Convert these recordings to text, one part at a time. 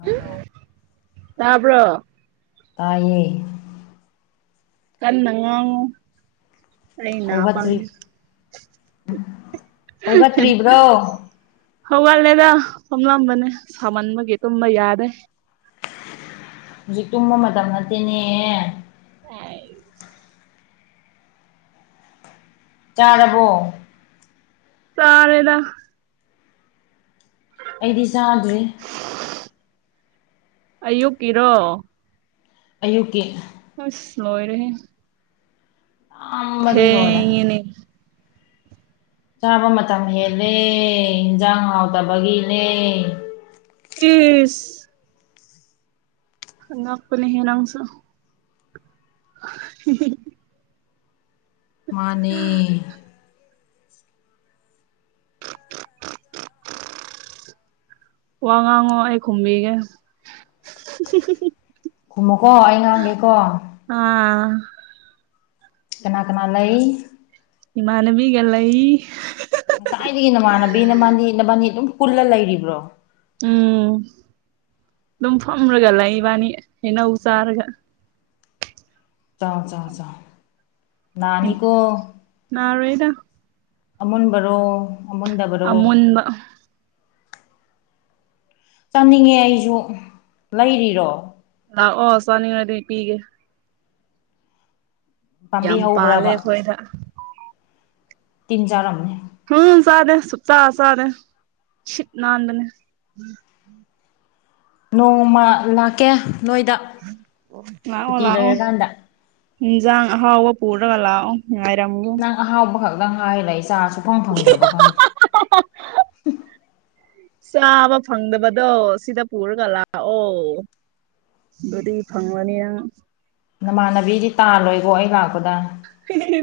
hello ꯇꯥꯕ꯭ꯔꯣ ꯇꯥꯏꯌꯦ ꯀꯟꯅ ꯉꯥꯡꯉꯣ ꯑꯩ ꯅꯥ ꯍꯧꯒꯠꯇ꯭ꯔꯤ ꯄꯪꯉꯦ ꯍꯧꯒꯠꯇ꯭ꯔꯤꯕ꯭ꯔꯣ ꯍꯧꯒꯠꯂꯦꯗ ꯐꯝꯂꯝꯕꯅꯦ ꯁꯥꯃꯟꯕꯒꯤ ꯇꯨꯝꯕ ꯌꯥꯗꯦ ꯍꯧꯖꯤꯛ ꯇꯨꯝꯕ ꯃꯇꯝ ꯅꯠꯇꯦꯅꯦ ꯍ [unintelligible] ꯆꯥꯔꯕꯣ ꯆꯥꯔꯦꯗ ꯑꯩꯗꯤ ꯆꯥꯗ꯭ꯔꯤ ꯑꯌꯨꯛꯀꯤꯔꯣ ꯑꯌꯨꯛꯀꯤ ꯑꯁ ꯂꯣꯏꯔꯦꯍꯦ ꯑ [inaudible] ꯊꯦꯡꯉꯦꯅꯦ ꯆꯥꯕ ꯃꯇꯝ ꯍꯦꯜꯂꯦ ꯏꯟꯖꯥꯡ ꯍꯥꯎꯇꯕꯒꯤꯅꯦ ꯏꯁ ꯑꯉꯛꯄꯅꯦꯍꯦ ꯅꯪꯁꯨ [unintelligible] ꯃꯥꯅꯦ ꯋꯥ ꯉꯥꯡꯉꯣ ꯑꯩ ꯈꯨꯝꯕꯤꯒꯦ ꯈꯨꯝꯃꯨꯀꯣ ꯑꯩ ꯉꯥꯡꯒꯦꯀꯣ ꯑꯥ ꯀꯅꯥ ꯀꯅꯥ ꯂꯩ ꯏꯃꯟꯅꯕꯤꯒ ꯂꯩꯏ ꯉꯁꯥꯏꯗꯒꯤ ꯅꯃꯥꯟꯅꯕꯤ ꯅꯕꯥꯟꯅꯤ ꯅꯕꯥꯟꯅꯤ ꯑꯗꯨꯝ ꯄꯨꯜꯂꯒ ꯂꯩꯔꯤꯕ꯭ꯔꯣ ꯎꯝ ꯑꯗꯨꯝ ꯐꯝꯔꯒ ꯂꯩꯏ ꯏꯕꯥꯅꯤ ꯍꯩꯅꯧ ꯆꯥꯔꯒ ꯥꯆꯥꯎ ꯆꯥꯎ ꯆꯥꯎ ꯅꯥꯅꯤ ꯀꫭ ꯅꯥꯔꯣꯏꯗ ꯑꯃꯨꯟꯕꯔꯣ ꯑꯃꯨꯟꯗꯕꯔꯣ ꯃꯨꯟꯕ ꯆꯥꯅꯤꯡꯉꯦ ꯑꯩꯖꯨ ꯂꯩꯔꯤꯔꯣ ꯂꯛꯑꯣ ꯆꯥꯅꯤꯉꯗꯤ ꯄꯤꯒꯦ ꯄꯥꯝꯕꯤ ꯌꯥꯝ ꯄꯥꯂꯦ ꯍꯧꯕ꯭ꯔꯕ ꯑꯩꯈꯣꯏꯗ ꯇꯤꯟ ꯆꯥꯔꯝꯅꯤ ꯎꯝ ꯆꯗꯦ ꯁꯛꯆꯥ ꯆꯥꯗꯦ ꯁꯤꯠ ꯅꯅꯥꯥꯟꯕꯅꯦ ꯅꯣꯡꯃ ꯂꯥꯛꯀꯦ ꯅꯣꯏꯗ ꯂꯥꯛꯑꯣ ꯁꯨꯇꯤ ꯂꯥꯛꯑꯣ ꯂꯩꯔꯀꯥꯟꯗ ꯏꯖꯥꯡ ꯍꯥꯎꯕꯥ ꯄꯨꯔꯒ ꯉꯥꯏꯔꯝꯒꯦ ꯅꯪ ꯑꯍꯥꯎꯕ ꯈꯛꯇꯪ ꯍꯥꯏꯔ ꯂꯩ ꯆꯥꯁꯨꯨꯐꯪ ꯐꯪꯗ꯭ꯔꯥ ꯈꯪꯗ꯭ꯔꯦ [inaudible] ꯆꯥꯕ ꯐꯪꯗꯕꯗꯣ ꯁꯤꯗ ꯄꯨꯔꯒ ꯂꯥꯛꯑꯣ ꯗꯨꯗꯤ ꯐꯪꯂꯅꯤ ꯅꯪ ꯅꯃꯥꯟꯅꯕꯤꯗꯤ ꯇꯥꯜꯂꯣꯏꯀꯣ ꯑꯩ ꯂꯥꯛꯄꯗ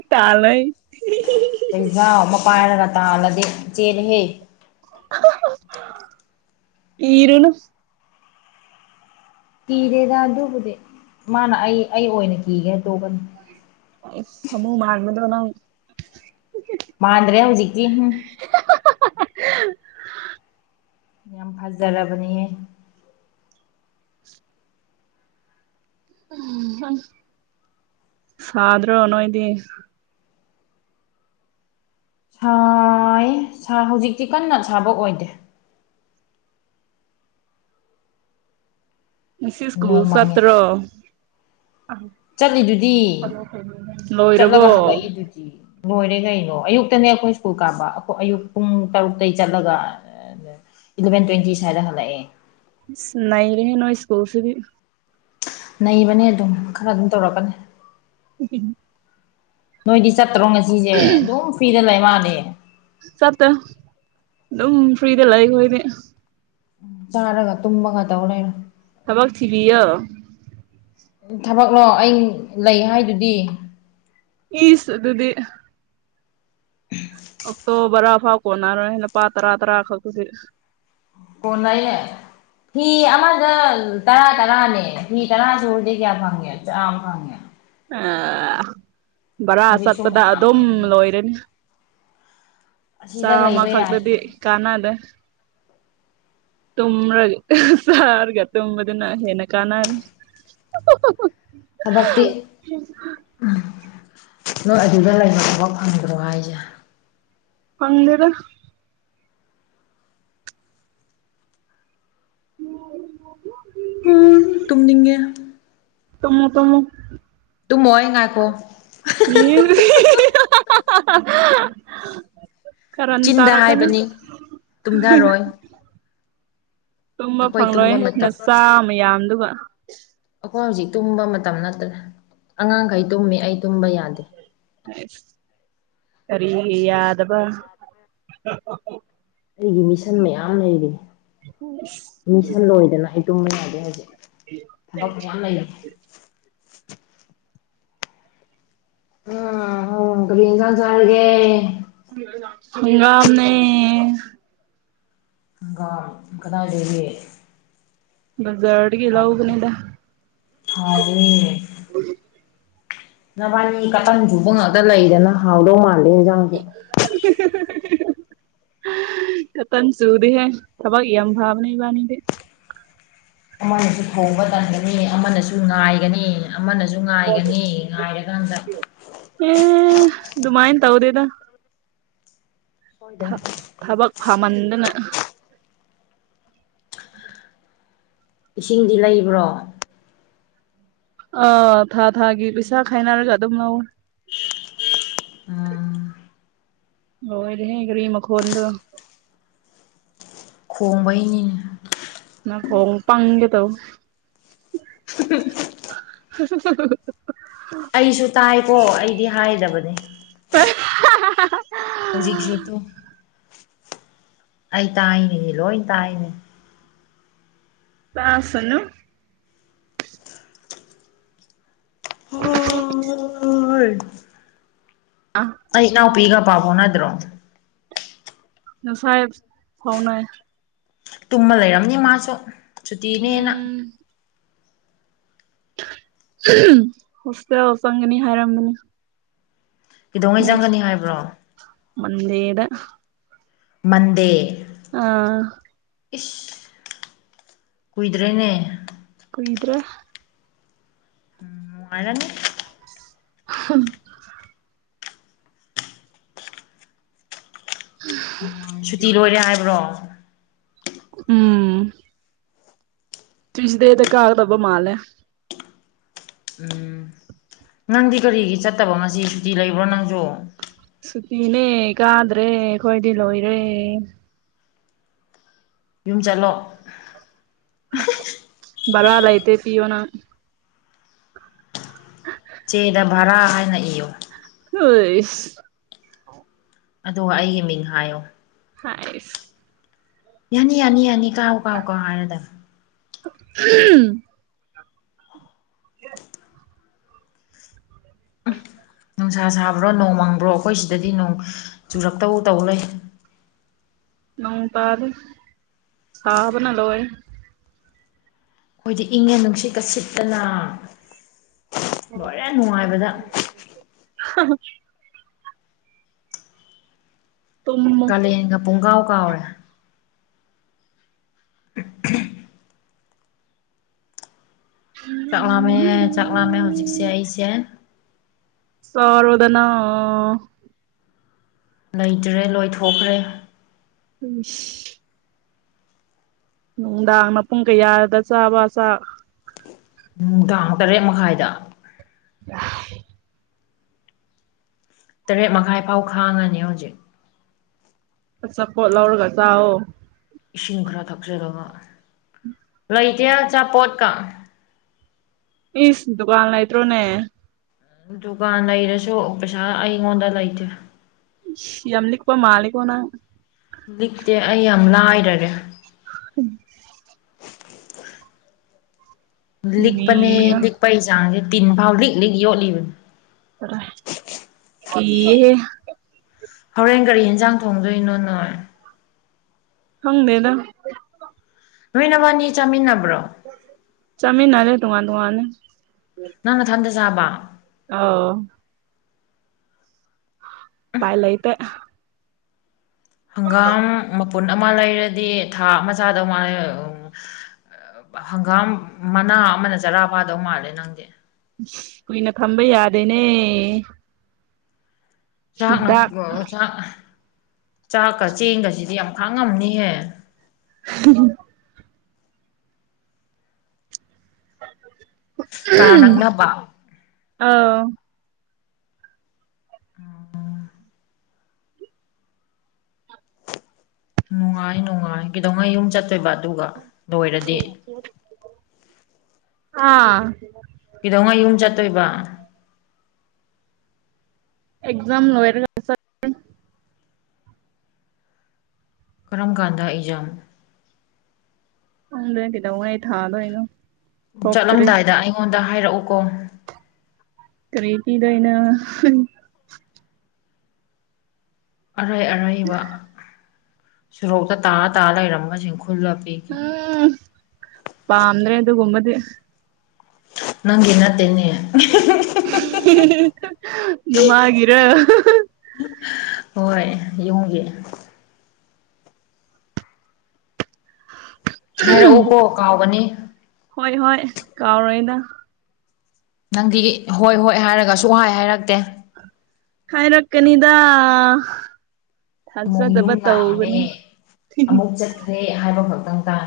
ꯇꯥꯜꯂꫭꯏ ꯆꯖꯥꯥꯎ ꯑꯃ ꯄꯥꯏꯔꯒ ꯇꯥꯜꯂꯗꯤ ꯆꯦꯜꯂꯦꯍꯦ ꯀꯤꫪꯨꯅꯨ ꯀꯤꯗꯦꯗ ꯑꯗꯨꯕꯨꯗꯤ ꯃꯥꯅ ꯑꯩ ꯑꯩ ꯑꯣꯏꯅ ꯀꯤꯒꯗꯧꯕꯅꯤ [unintelligible] ꯃꯥꯟꯗ꯭ꯔꯦ ꯍꯧꯖꯤꯛꯀꯤ ꯍꯨꯝ ꯌꯥꯝ ꯐꯖꯔꯕꯅꯤꯌꯦ ꯁꯥꯗ꯭ꯔꯣ ꯅꯣꯏꯗꯤ ꯁꯥꯏ ꯍꯧꯖꯤꯛꯇꯤ ꯀꯟꯅ ꯁꯥꯕ ꯑꯣꯏꯗꯦ ꯉꯁꯤ ꯏꯁꯀꯨ ꯅꯣꯡꯃꯪꯉꯦ ꯆꯠꯇ꯭ꯔꫭ ꯆꯠꯂꯤꯗꯨꯗꯤ ꯂꯣꯏꯔꯕꯣ ꯗꯨꯗꯤ ꯂꯣꯏꯔꯦ ꯀꯩꯅꯣ ꯑꯌꯨꯛꯇꯅꯦ ꯑꯩꯈꯣꯏ ꯁ꯭ꯀꯨꯜ ꯀꯥꯕ ꯑꯌꯨꯛ ꯄꯨꯡ ꯇꯔꯨꯛꯇꯩ ꯆꯠꯂꯒ ꯏꯂꯚꯦꯟ ꯇ꯭ꯋꯦꯟꯇꯤ ꯁ꯭ꯋꯥꯏꯗ ꯍꯜꯂꯛꯑꯦ ꯅꯩꯔꯦꯍꯦ ꯅꫭꯏ ꯁꯀꯨꯜꯁꯤꯗꯤ ꯅꯩꯕꯅꯦ ꯑꯗꯨꯝ ꯈꯔ ꯑꯗꯨꯝ ꯇꯧꯔꯛꯀꯅꯤ ꯎ [unintelligible] ꯅꯣꯏꯗꯤ ꯆꯠꯇ꯭ꯔꯣ ꯉꯁꯤꯁꯦ ꯑꯗꯨꯝ ꯐ꯭ꯔꯤꯗ ꯂꯩ ꯃꯥꯅꯦ ꯆꯠꯇ ꯑꯗꯨꯝ ꯐ꯭ꯔꯤꯗꯂꯩ ꯑꯈꯣꯏꯗꯤ ꯆꯥꯔꯒ ꯇꯨꯝꯃꯒ ꯇꯧꯂꯩꯔꯣ ꯊꯕꯛ ꯊꯤꯕꯤ ꯌꯣ ꯊꯕꯛꯂꯣ ꯑꯩ ꯂꯩ ꯍꯥꯏꯗꯨꯗꯤ ꯏꯁ ꯑꯗꯨꯗꯤ [unintelligible] ꯑꯣꯛꯇꯣ ꯕꯔꯥ ꯐꯥꯎ ꯀꯣꯟꯅꯔꯣꯏ ꯂꯨꯄꯥ ꯇꯔꯥ ꯇꯔꯥ ꯈꯛꯇꯨꯗꯤ [unintelligible] ꯐꯤ ꯑꯃꯗ ꯇꯔꯥ ꯇꯔꯥꯅꯦ ꯐꯤ ꯇꯔꯥ ꯁꯨꯔꯗꯤ ꯀꯌꯥ ꯐꯪꯉꯦ ꯆꯥꯃꯥ ꯐꯪꯉꯦ ꯑ ꯚꯔꯥ ꯍꯧꯖꯤꯛꯁꯨ ꯆꯠꯄꯗ ꯃꯌꯥꯝ ꯑꯗꯨꯝ ꯂꯩ ꯂꯣꯏꯔꯅꯤ ꯑꯁꯤꯗ ꯆꯥꯝꯃ ꯂꯩꯕ ꯌꯥꯏ ꯈꯛꯇꯗꯤ ꯀꯥꯟꯅꯗꯦ ꯇꯨꯝꯃ꯭ꯔꯒ ꯆꯥꯔꯒ ꯇꯨꯝꯝꯕꯗꯨꯅ ꯍꯦꯅ ꯀꯥꯟꯅꯔꯦ [inaudible] ꯊꯕꯛꯇꯤ ꯅꯣꯏ ꯑꯗꯨꯗ ꯂꯩꯕ ꯊꯕꯛ ꯐꯪꯈ꯭ꯔꯣ ꯍꯥꯏꯁꯦ ꯍꯪꯗꯔ ꯎꯝ ꯇꯨꯝꯅꯤꯡꯉꯦ ꯇꯃ ꯇꯃꯛ ꯇꯨ ꯃꯣꯦ ꯉꯥꯏꯀꯣ ꯎꯔꯤ ꯈꯔ ꯆꯤꯟꯗ ꯇꯔ ꯀꯅ ꯍꯥꯏꯕꯅꯤ ꯇꯨꯝꯊꯔꯣꯏ ꯇꯨꯝꯕ ꯑꯩꯈꯣꯏ ꯐꯪꯂꯣꯏ ꯇꯨꯝꯕ ꯃꯇꯝ ꯅꯆꯥ ꯃꯌꯥꯝꯗꯨ ꯑꯩꯈꯣꯏ ꯍꯧꯖꯤꯛ ꯇꯨꯝꯕ ꯃꯇꯝ ꯅꯠꯇ꯭ꯔꯦ ꯑꯉꯥꯡꯈꯩ ꯇꯨꯝꯃꯤ ꯑꯩ ꯇꯨꯝꯕ ꯌꯥꯗꯦ ꯀꯔꯤ ꯌꯥꯗꯕ ꯑꯩꯒꯤ ꯃꯤꯁꯟ ꯃꯌꯥꯝ ꯂꯩꯔꯤ ꯎꯝ ꯃꯤꯁꯟ ꯂꯣꯏꯗꯅ ꯑꯩ ꯇꯨꯝꯕ ꯌꯥꯗꯦ ꯍꯧꯖꯤꯛ ꯊꯕꯛ ꯋꯥ ꯂꯩ ꯎ ꯀꯥꯡ ꯆꯔꯒꯦ ꯑꯃꯅꯦ ꯏꯀ ꯏ ꯀꯗꯥꯗꯒꯤ ꯕꯖꯔꯠ ꯍ ꯅꯕꯥꯅꯤ ꯈꯇꯪ ꯁꯨꯕ ꯉꯥꯛꯇ ꯂꯩꯗꯅ ꯍꯥꯎꯗꯧ ꯃꯥꯜꯂꯦ ꯍꯦ [inaudible] ꯀꯇꯟ ꯁꯨꯗꯦ ꯍꯦ ꯊꯕꯛ ꯌꯥꯝꯦꯝ ꯐꯕ ꯅꯕꯥꯅꯤꯗꯦ ꯑꯃꯅꯁꯨ ꯊꯧꯕ ꯇꯥꯟꯒꯅꯤ ꯑꯃꯅꯁꯨ ꯉꯥꯏꯒꯅꯤ ꯑꯃꯅꯁꯨ ꯉꯥꯏꯒꯅꯤ ꯉꯥꯏꯔꯀꯥꯟꯗ ꯑꯦ ꯑꯗꯨꯗꯨꯃꯥꯏꯟ ꯇ ꯍꯗꯦꯗ ꯊ ꯁꯣꯏꯗꯅ ꯊꯕꯥꯛ ꯐꯥꯃꯥꯟꯗꯅ ꯎ ꯏꯁꯤꯡꯗꯤ ꯂꯩꯕ꯭ꯔꯣ ꯑ ꯊꯥ ꯊꯥꯒꯤ ꯄꯩꯁꯥ ꯈꯥꯏꯅꯔꯒ ꯑꯗꯨꯝ ꯂꯧ ꯎꯝ ꯍꯣꯏ ꯍꯦꯒꯔꯤꯃ ꯀ ꯍꯣꯜ ꯈꯣꯡꯕꯩꯅꯤ ꯅ ꯍꯣꯡꯄꯒꯦ ꯇꯧ ꯎ [inaudible] ꯑꯩꯁꯨ ꯇꯥꯏꯀꯣ ꯑꯩꯗꯤ ꯍꯥꯏꯗꯕꯅꯦ ꯑ ꯍ ꯍꯧꯖꯤꯛꯁꯨ ꯇꯣ ꯑꯩ ꯇꯥꯏꯅꯦꯅꯦ ꯂꯣꯏ ꯇꯥꯏꯅꯦ ꯄꯥꯁꯅ ꯎ ꯍꯣꯏꯔ ꯑꯩ ꯏꯅꯥꯎꯄꯤꯒ ꯄꯥꯕꯣꯅꯗ꯭ꯔꯣ ꯉꯅꯨꯡꯁꯥꯏ ꯐꯥꯎꯅ ꯇꯨꯝꯃ ꯂꯩꯔꯝꯅꯤ ꯃꯥꯁꯨ ꯁꯨꯇꯤꯅꯦꯅ ꯎꯝ ꯍꯣꯁꯇꯦꯜ ꯆꯪꯒꯅꯤ ꯍꯥꯏꯔꯝꯝꯕꯅꯤ ꯀꯩꯗꯧꯉꯩ ꯆꯪꯒꯅꯤ ꯍꯥꯏꯕ꯭ꯔꯣ ꯃꯟꯗꯦꯗ ꯃꯗꯦ ꯑꯥ ꯏꯁ ꯀꯨꯏꯗ꯭ꯔꯦꯅꯦ ꯀꯨꯣꯏꯗ꯭ꯔꯦ ꯎꯝ ꯋꯥꯅꯅꯤ [unintelligible] ꯎꯝ ꯎ ꯁꯨꯇꯤ ꯂꯣꯏꯔꯦ ꯍꯥꯏꯕ꯭ꯔꯣ ꯎꯝ ꯇꯤꯁꯗꯗ ꯀꯥꯔꯗꯕꯃꯂꯦ ꯎꯝ ꯅꯪꯗꯤ ꯀꯔꯤꯒꯤ ꯆꯠꯇꯕ ꯉꯁꯤ ꯁꯨꯇꯤ ꯂꯩꯕ꯭ꯔꯣ ꯅꯪꯁꯨ ꯁꯇꯅꯦ ꯀꯥꯗ꯭ꯔꯦ ꯈꯣꯏꯗ ꯂꯣꯣꯏꯔꯦ ꯌꯨꯝ ꯆꯠꯂꯣ ꯔꯗꯥꯏꯇ ꯇꯤ ꯌꯅ [unintelligible] ꯆꯦꯗ ꯚꯔꯥ ꯍꯥꯏꯅ ꯏꯌꯨ ꯍꯣꯏ ꯑꯗꯨꯒ ꯑꯩꯒꯤ ꯃꯤꯡ ꯍꯥꯏꯌꯣ ꯍꯥꯏꯁ ꯌꯥꯅꯤ ꯌꯥꯅꯤ ꯌꯥꯅꯤ ꯀꯥꯎ ꯀꯥꯎ ꯀꯥꯎ ꯍꯥꯏꯔꯗꯕ ꯎꯝ ꯍ ꯅꯨꯡꯁꯥ ꯁꯥꯕ꯭ꯔꯣ ꯅꯣꯡ ꯃꯪꯕ꯭ꯔꯣ ꯑꯩꯈꯣꯏ ꯁꯤꯗꯗꯤ ꯅꯣꯡ ꯆꯨꯔꯛꯇꯕꯨ ꯇꯧ ꯂꯩ ꯅꯣꯡ ꯇꯥꯗ ꯁꯥ ꯅꯥ ꯂꯣ ꯑꯩ ꯑꯩꯈꯣꯏꯗꯤ ꯏꯪꯉꯦ ꯅꯨꯡꯁꯤꯠꯀ ꯁꯤꯠꯇꯅ ꯂꯣꯏꯔꯦ ꯅꯨꯡꯉꯥꯏꯕꯗ [unintelligible] ꯇꯨꯝꯃꯣ ꯀꯥꯂꯦꯟꯒ ꯄꯨꯡꯒꯥꯎ ꯀꯥꯎꯔꯦ [unintelligible] ꯆꯥꯛꯂꯝꯥꯝꯃꯦ ꯆꯥꯛꯂꯝꯥꯝꯃꯦ ꯍꯧꯖꯤꯛꯁꯦ ꯑꯩꯁꯦ ꯁꯔ ꯑꯣꯏꯗꯅ ꯂꯩꯇ꯭ꯔꯦ ꯂꯣꯏꯊꯣꯛꯈ꯭ꯔꯦ ꯎꯝ ꯅꯨꯡꯗꯥꯡ ꯃꯄꯨꯡ ꯀꯌꯥꯗ ꯆꯥꯕ ꯆꯥ ꯅꯨꯡ ꯇꯥꯡꯃꯨꯛ ꯇꯔꯦꯠ ꯃꯈꯥꯏꯗ ꯑ ꯇꯔꯦꯠ ꯃꯈꯥꯏ ꯐꯥꯎ ꯈꯥꯡꯉꯅꯤ ꯍꯧꯖꯤꯛ ꯑꯆꯥ ꯐꯣ ꯂꯧꯔꯒ ꯆꯑꯣꯣ ꯏꯁꯤꯡ ꯈꯔ ꯊꯛꯆꯔꯒ ꯎꯝ ꯂꯩꯊꯦꯜ ꯑꯆꯥꯄꯣꯠꯀ ꯏꯤꯁ ꯗꯨꯀꯥꯟꯅ ꯏꯇ꯭ꯔꯣꯅꯦ ꯗꯨꯀꯥꯟ ꯂꯩꯔꯁꯨ ꯄꯩꯁꯥ ꯑꯩꯉꯣꯟꯗ ꯂꯩꯇꯦ ꯌꯂꯤꯛꯄꯥ ꯃꯥꯂꯤꯒꯅ ꯂꯤꯛꯇꯦ ꯑꯩ ꯌꯥꯝ ꯂꯥꯏꯔꯔꯦ ꯎꯝ ꯂꯤꯛꯄꯅꯦ ꯅꯤꯌꯥ ꯂꯤꯛꯄꯒꯤ ꯆꯥꯡꯁꯦ ꯇꯤꯟ ꯐꯥꯎ ꯂꯤꯛ ꯂꯤꯛ ꯌꯣꯠꯂꯤꯕꯅꯦ ꯇꯔ ꯀ ꯍꯣꯔꯦꯟ ꯒꯥꯔꯤ ꯌꯦꯟꯖꯥꯡ ꯊꯣꯡꯗꯣꯏꯅꯣ ꯅꯣꯏ ꯍꯪꯅꯦꯦꯗ ꯂꯣꯏꯅꯃꯛꯅꯤ ꯆꯥꯃꯤꯟꯅꯕ꯭ꯔꯣ ꯆꯃꯤꯟꯅꯔꯦ ꯊꯨꯡꯉ ꯇꯉꯅ ꯅꯪ ꯅꯊꯟꯇ ꯆꯥꯕ ꯑꯥꯎ ꯎꯄꯥꯏ ꯂꯩꯇꯦ ꯍꯪꯒꯥꯝ ꯃꯄꯨꯟ ꯑꯃ ꯂꯩꯔꯗꯤ ꯊꯥ ꯑꯃ ꯆꯥꯗꯧ ꯃꯥꯜꯂꯦ ꯍꯪꯒꯥꯝ ꯃꯅꯥ ꯑꯃꯅ ꯆꯔꯥ ꯐꯥꯗꯧ ꯃꯥꯜꯂꯦ ꯅꯪꯗꯤ ꯀꯨꯏꯅ ꯊꯝꯕ ꯌꯥꯗꯦꯅꯦ ꯆꯥꯛꯅ ꯍꯤꯗꯥꯛ ꯆꯥꯛ ꯆꯥꯛꯀ ꯆꯦꯡꯒꯁꯤꯗꯤ ꯌꯥꯝ ꯈꯥꯡꯉꯝꯅꯤꯍꯦ ꯎꯝ ꯀꯥ ꯅꯛꯅꯕ ꯑꯧ [inaudible] ꯅꯨꯡꯉꯥꯏ ꯅꯨꯡꯉꯥꯏ ꯀꯩꯗꯧꯉꯩ ꯌꯨꯝ ꯆꯠꯇꯣꯏꯕ ꯑꯗꯨꯒ ꯂꯣꯏꯔꯗꯤ ꯍꯥ ꯀꯩꯗꯧꯉꯩ ꯌꯨꯝ ꯆꯠꯇꯣꯏꯕ ꯑꯦꯛꯖꯥꯝ ꯂꯣꯏꯔꯒ ꯀꯔꯝꯀꯥꯟꯗ ꯑꯦꯛꯖꯥꯝ ꯈꯪꯗꯦ ꯀꯩꯗꯧꯉꯩ ꯊꯗꯣꯏꯅꯣ ꯆꯠꯂꯝꯗꯥꯏꯗ ꯑꯩꯉꯣꯟꯗ ꯍꯥꯏꯔꯛꯎꯀꯣ ꯀꯔꯤ ꯄꯤꯗꯣꯏꯅꯣ ꯑꯔꯩ ꯑꯔꯩꯕ ꯁꯣꯔꯣꯛꯇ ꯇꯥ ꯇꯥ ꯂꯩꯔꯝꯕꯁꯤꯡ ꯈꯨꯜꯂ ꯄꯤꯒꯦ ꯎꯝ ꯄꯥꯝꯗ꯭ꯔꯦ ꯑꯗꯨꯒꯨꯝꯕꯗꯤ ꯅꯪꯒꯤ ꯅꯠꯇꯦꯅꯦ ꯅꯃꯥꯒꯤꯔꯣ ꯍꯣꯏ ꯌꯨꯝꯒꯤ ꯍꯥꯏꯔꯛꯎꯀꯣ ꯀꯥꯎꯒꯅꯤ ꯍꯣꯏ ꯍꯣꯏ ꯀꯥꯎꯔꯣꯏꯗ ꯅꯪꯗꯤ ꯍꯣꯏ ꯍꯣꯏ ꯍꯥꯏꯔꯒ ꯁꯨꯡꯍꯥꯏ ꯍꯥꯏꯔꯛꯇꯦ ꯍꯥꯏꯔꯛꯀꯅꯤꯗ ꯑꯃꯨꯛ ꯌꯨꯝ ꯊꯥꯖꯗꯕ ꯇꯧꯒꯅꯨ ꯐꯩ ꯍꯥꯏꯕ ꯈꯛꯇꯪ ꯇꯥꯏ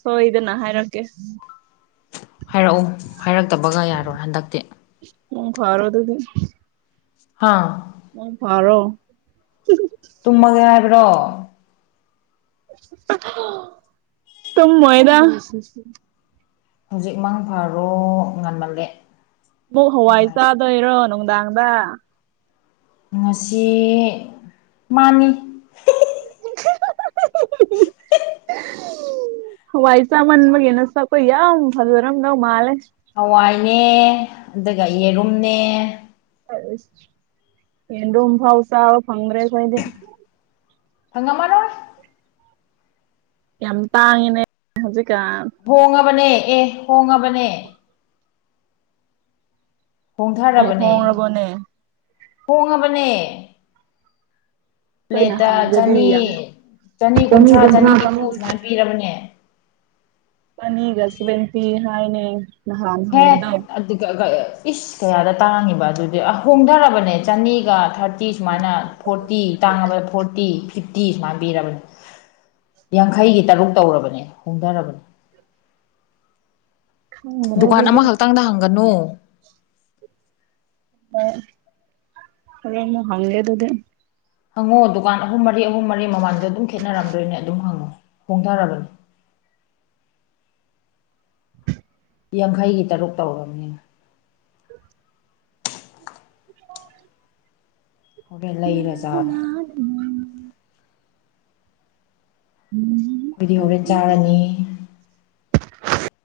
ꯁꯣꯏꯗꯅ ꯍꯥꯏꯔꯛꯀꯦ ꯍꯥꯏꯔꯛꯎ ꯍꯥꯏꯔꯛꯇꯕꯒ ꯌꯥꯔꯣꯏ ꯍꯟꯗꯛꯇꯤ ꯃꯪ ꯐꯔꯣ ꯑꯗꯨꯗꯤ ꯍꯥꯥ ꯃꯪ ꯐꯔꯣ ꯇꯨꯝꯃꯒꯦ ꯍꯥꯏꯕ꯭ꯔꯣ ꯇꯨꯝꯃꯣꯏꯗꯥ ꯍꯧꯖꯤꯛ ꯃꯪ ꯐꯔꯣ ꯉꯟꯃꯜꯂꯦ ꯑꯃꯨꯛ ꯍꯋꯥꯏ ꯉꯥꯏꯈꯣ ꯆꯥꯗꯣꯏꯔꯣ ꯅꯨꯡꯗꯥꯡꯗ ꯉꯁꯤ ꯃꯥꯅꯤ [inaudible] ꯍꯋꯥꯏ ꯆꯃꯥꯟꯕꯒꯤ ꯅꯁꯛꯇꯣ ꯌꯥꯝ ꯐꯖꯔꯝꯗꯧ ꯃꯥꯂꯦ ꯍꯋꯥꯏꯅꯦ ꯑꯗꯨꯒ ꯌꯦꯔꯨꯝꯅꯦ ꯌꯦꯔꯨꯝ ꯐꯥꯎ ꯆꯥꯕ ꯐꯪꯗꯔ꯭ꯦ ꯑꯩꯈꯣꯏꯗꯤ ꯐꯪꯉꯝꯃꯔꯣꯏ ꯌꯥꯝ ꯇꯥꯡꯉꯤꯅꯦ ꯍꯧꯖꯤꯛꯀꯥꯟ ꯍꯣꯡꯉꯕꯅꯦ ꯑꯦ ꯍꯣꯡꯉꯕꯅꯦ ꯑꯃꯨꯛ ꯍꯣꯡꯊꯔꯕꯅꯦ ꯍꯣꯡꯔꯕꯣꯅꯦ ꯍꯣꯡꯉꯕꯅꯦ ꯑꯩꯈꯣꯏꯅ ꯄ꯭ꯂꯦꯠꯇ ꯍꯪꯕꯗꯤ ꯆꯅꯤ ꯌꯥꯝ ꯆꯅꯤ ꯀꯨꯟꯊ꯭ꯔꯥ ꯆꯅꯤ ꯅꯤꯐꯨ ꯁꯨꯃꯥꯏꯅ ꯄꯤꯔꯕꯅꯦ ꯆꯅꯤꯒ ꯁꯦꯕꯦꯟꯇꯤ ꯍꯥꯏꯅꯦ ꯅꯍꯥꯟ ꯍꯦ ꯍꯪꯕꯗꯣ ꯑꯗꯨ ꯏꯁ ꯀꯌꯥꯗ ꯇꯥꯡꯉꯤꯕ ꯑꯗꯨꯗꯤ ꯑ ꯍꯣꯡꯊꯔꯕꯅꯦ ꯆꯅꯤꯒ ꯊꯥꯔ ꯊꯥꯔꯇꯤ ꯁꯨꯃꯥꯏꯅ ꯐꯣꯔꯇꯤ ꯇꯥꯡꯉꯕꯗ ꯐꯣꯔꯇꯤ ꯐꯤꯐꯇꯤ ꯁꯨꯃꯥꯏꯅ ꯄꯤꯔꯕꯅꯤ ꯌꯥꯡꯈꯩꯒꯤ ꯇꯔꯨꯛ ꯇꯧꯔꯕꯅꯦ ꯍꯣꯡꯊꯔꯕꯅꯤ ꯈꯪꯗ꯭ꯔꯦ ꯗꯨꯀꯥꯟ ꯑꯗꯨꯗꯤ ꯑꯃꯈꯛꯇꯪꯗ ꯍꯪꯒꯅꯨ ꯑ ꯍ ꯍꯪꯦ ꯑꯗꯨꯗꯤ ꯍꯪꯉꯣ ꯗꯨꯀꯥꯟ ꯑꯍꯨꯝ ꯃꯔꯤ ꯑꯍꯨꯝ ꯃꯔꯤ ꯃꯃꯥꯡꯗ ꯑꯗꯨꯝ ꯈꯦꯠꯅꯔꯝꯗꯣꯏꯅꯦ ꯑꯗꯨꯝ ꯍꯪꯉꯣ ꯍꯣꯡꯊꯔꯕꯅꯤ ꯌꯥꯡꯈꯩꯒꯤ ꯇꯔꯨꯛ ꯇꯧꯔꯕꯅꯤꯅ ꯑ ꯍꯗꯩ ꯂꯩ ꯔꯖꯥꯔ ꯎꯝ ꯑꯩꯈꯣꯏꯗꯤ ꯍꯣꯔꯦꯟ ꯆꯥꯔꯅꯤ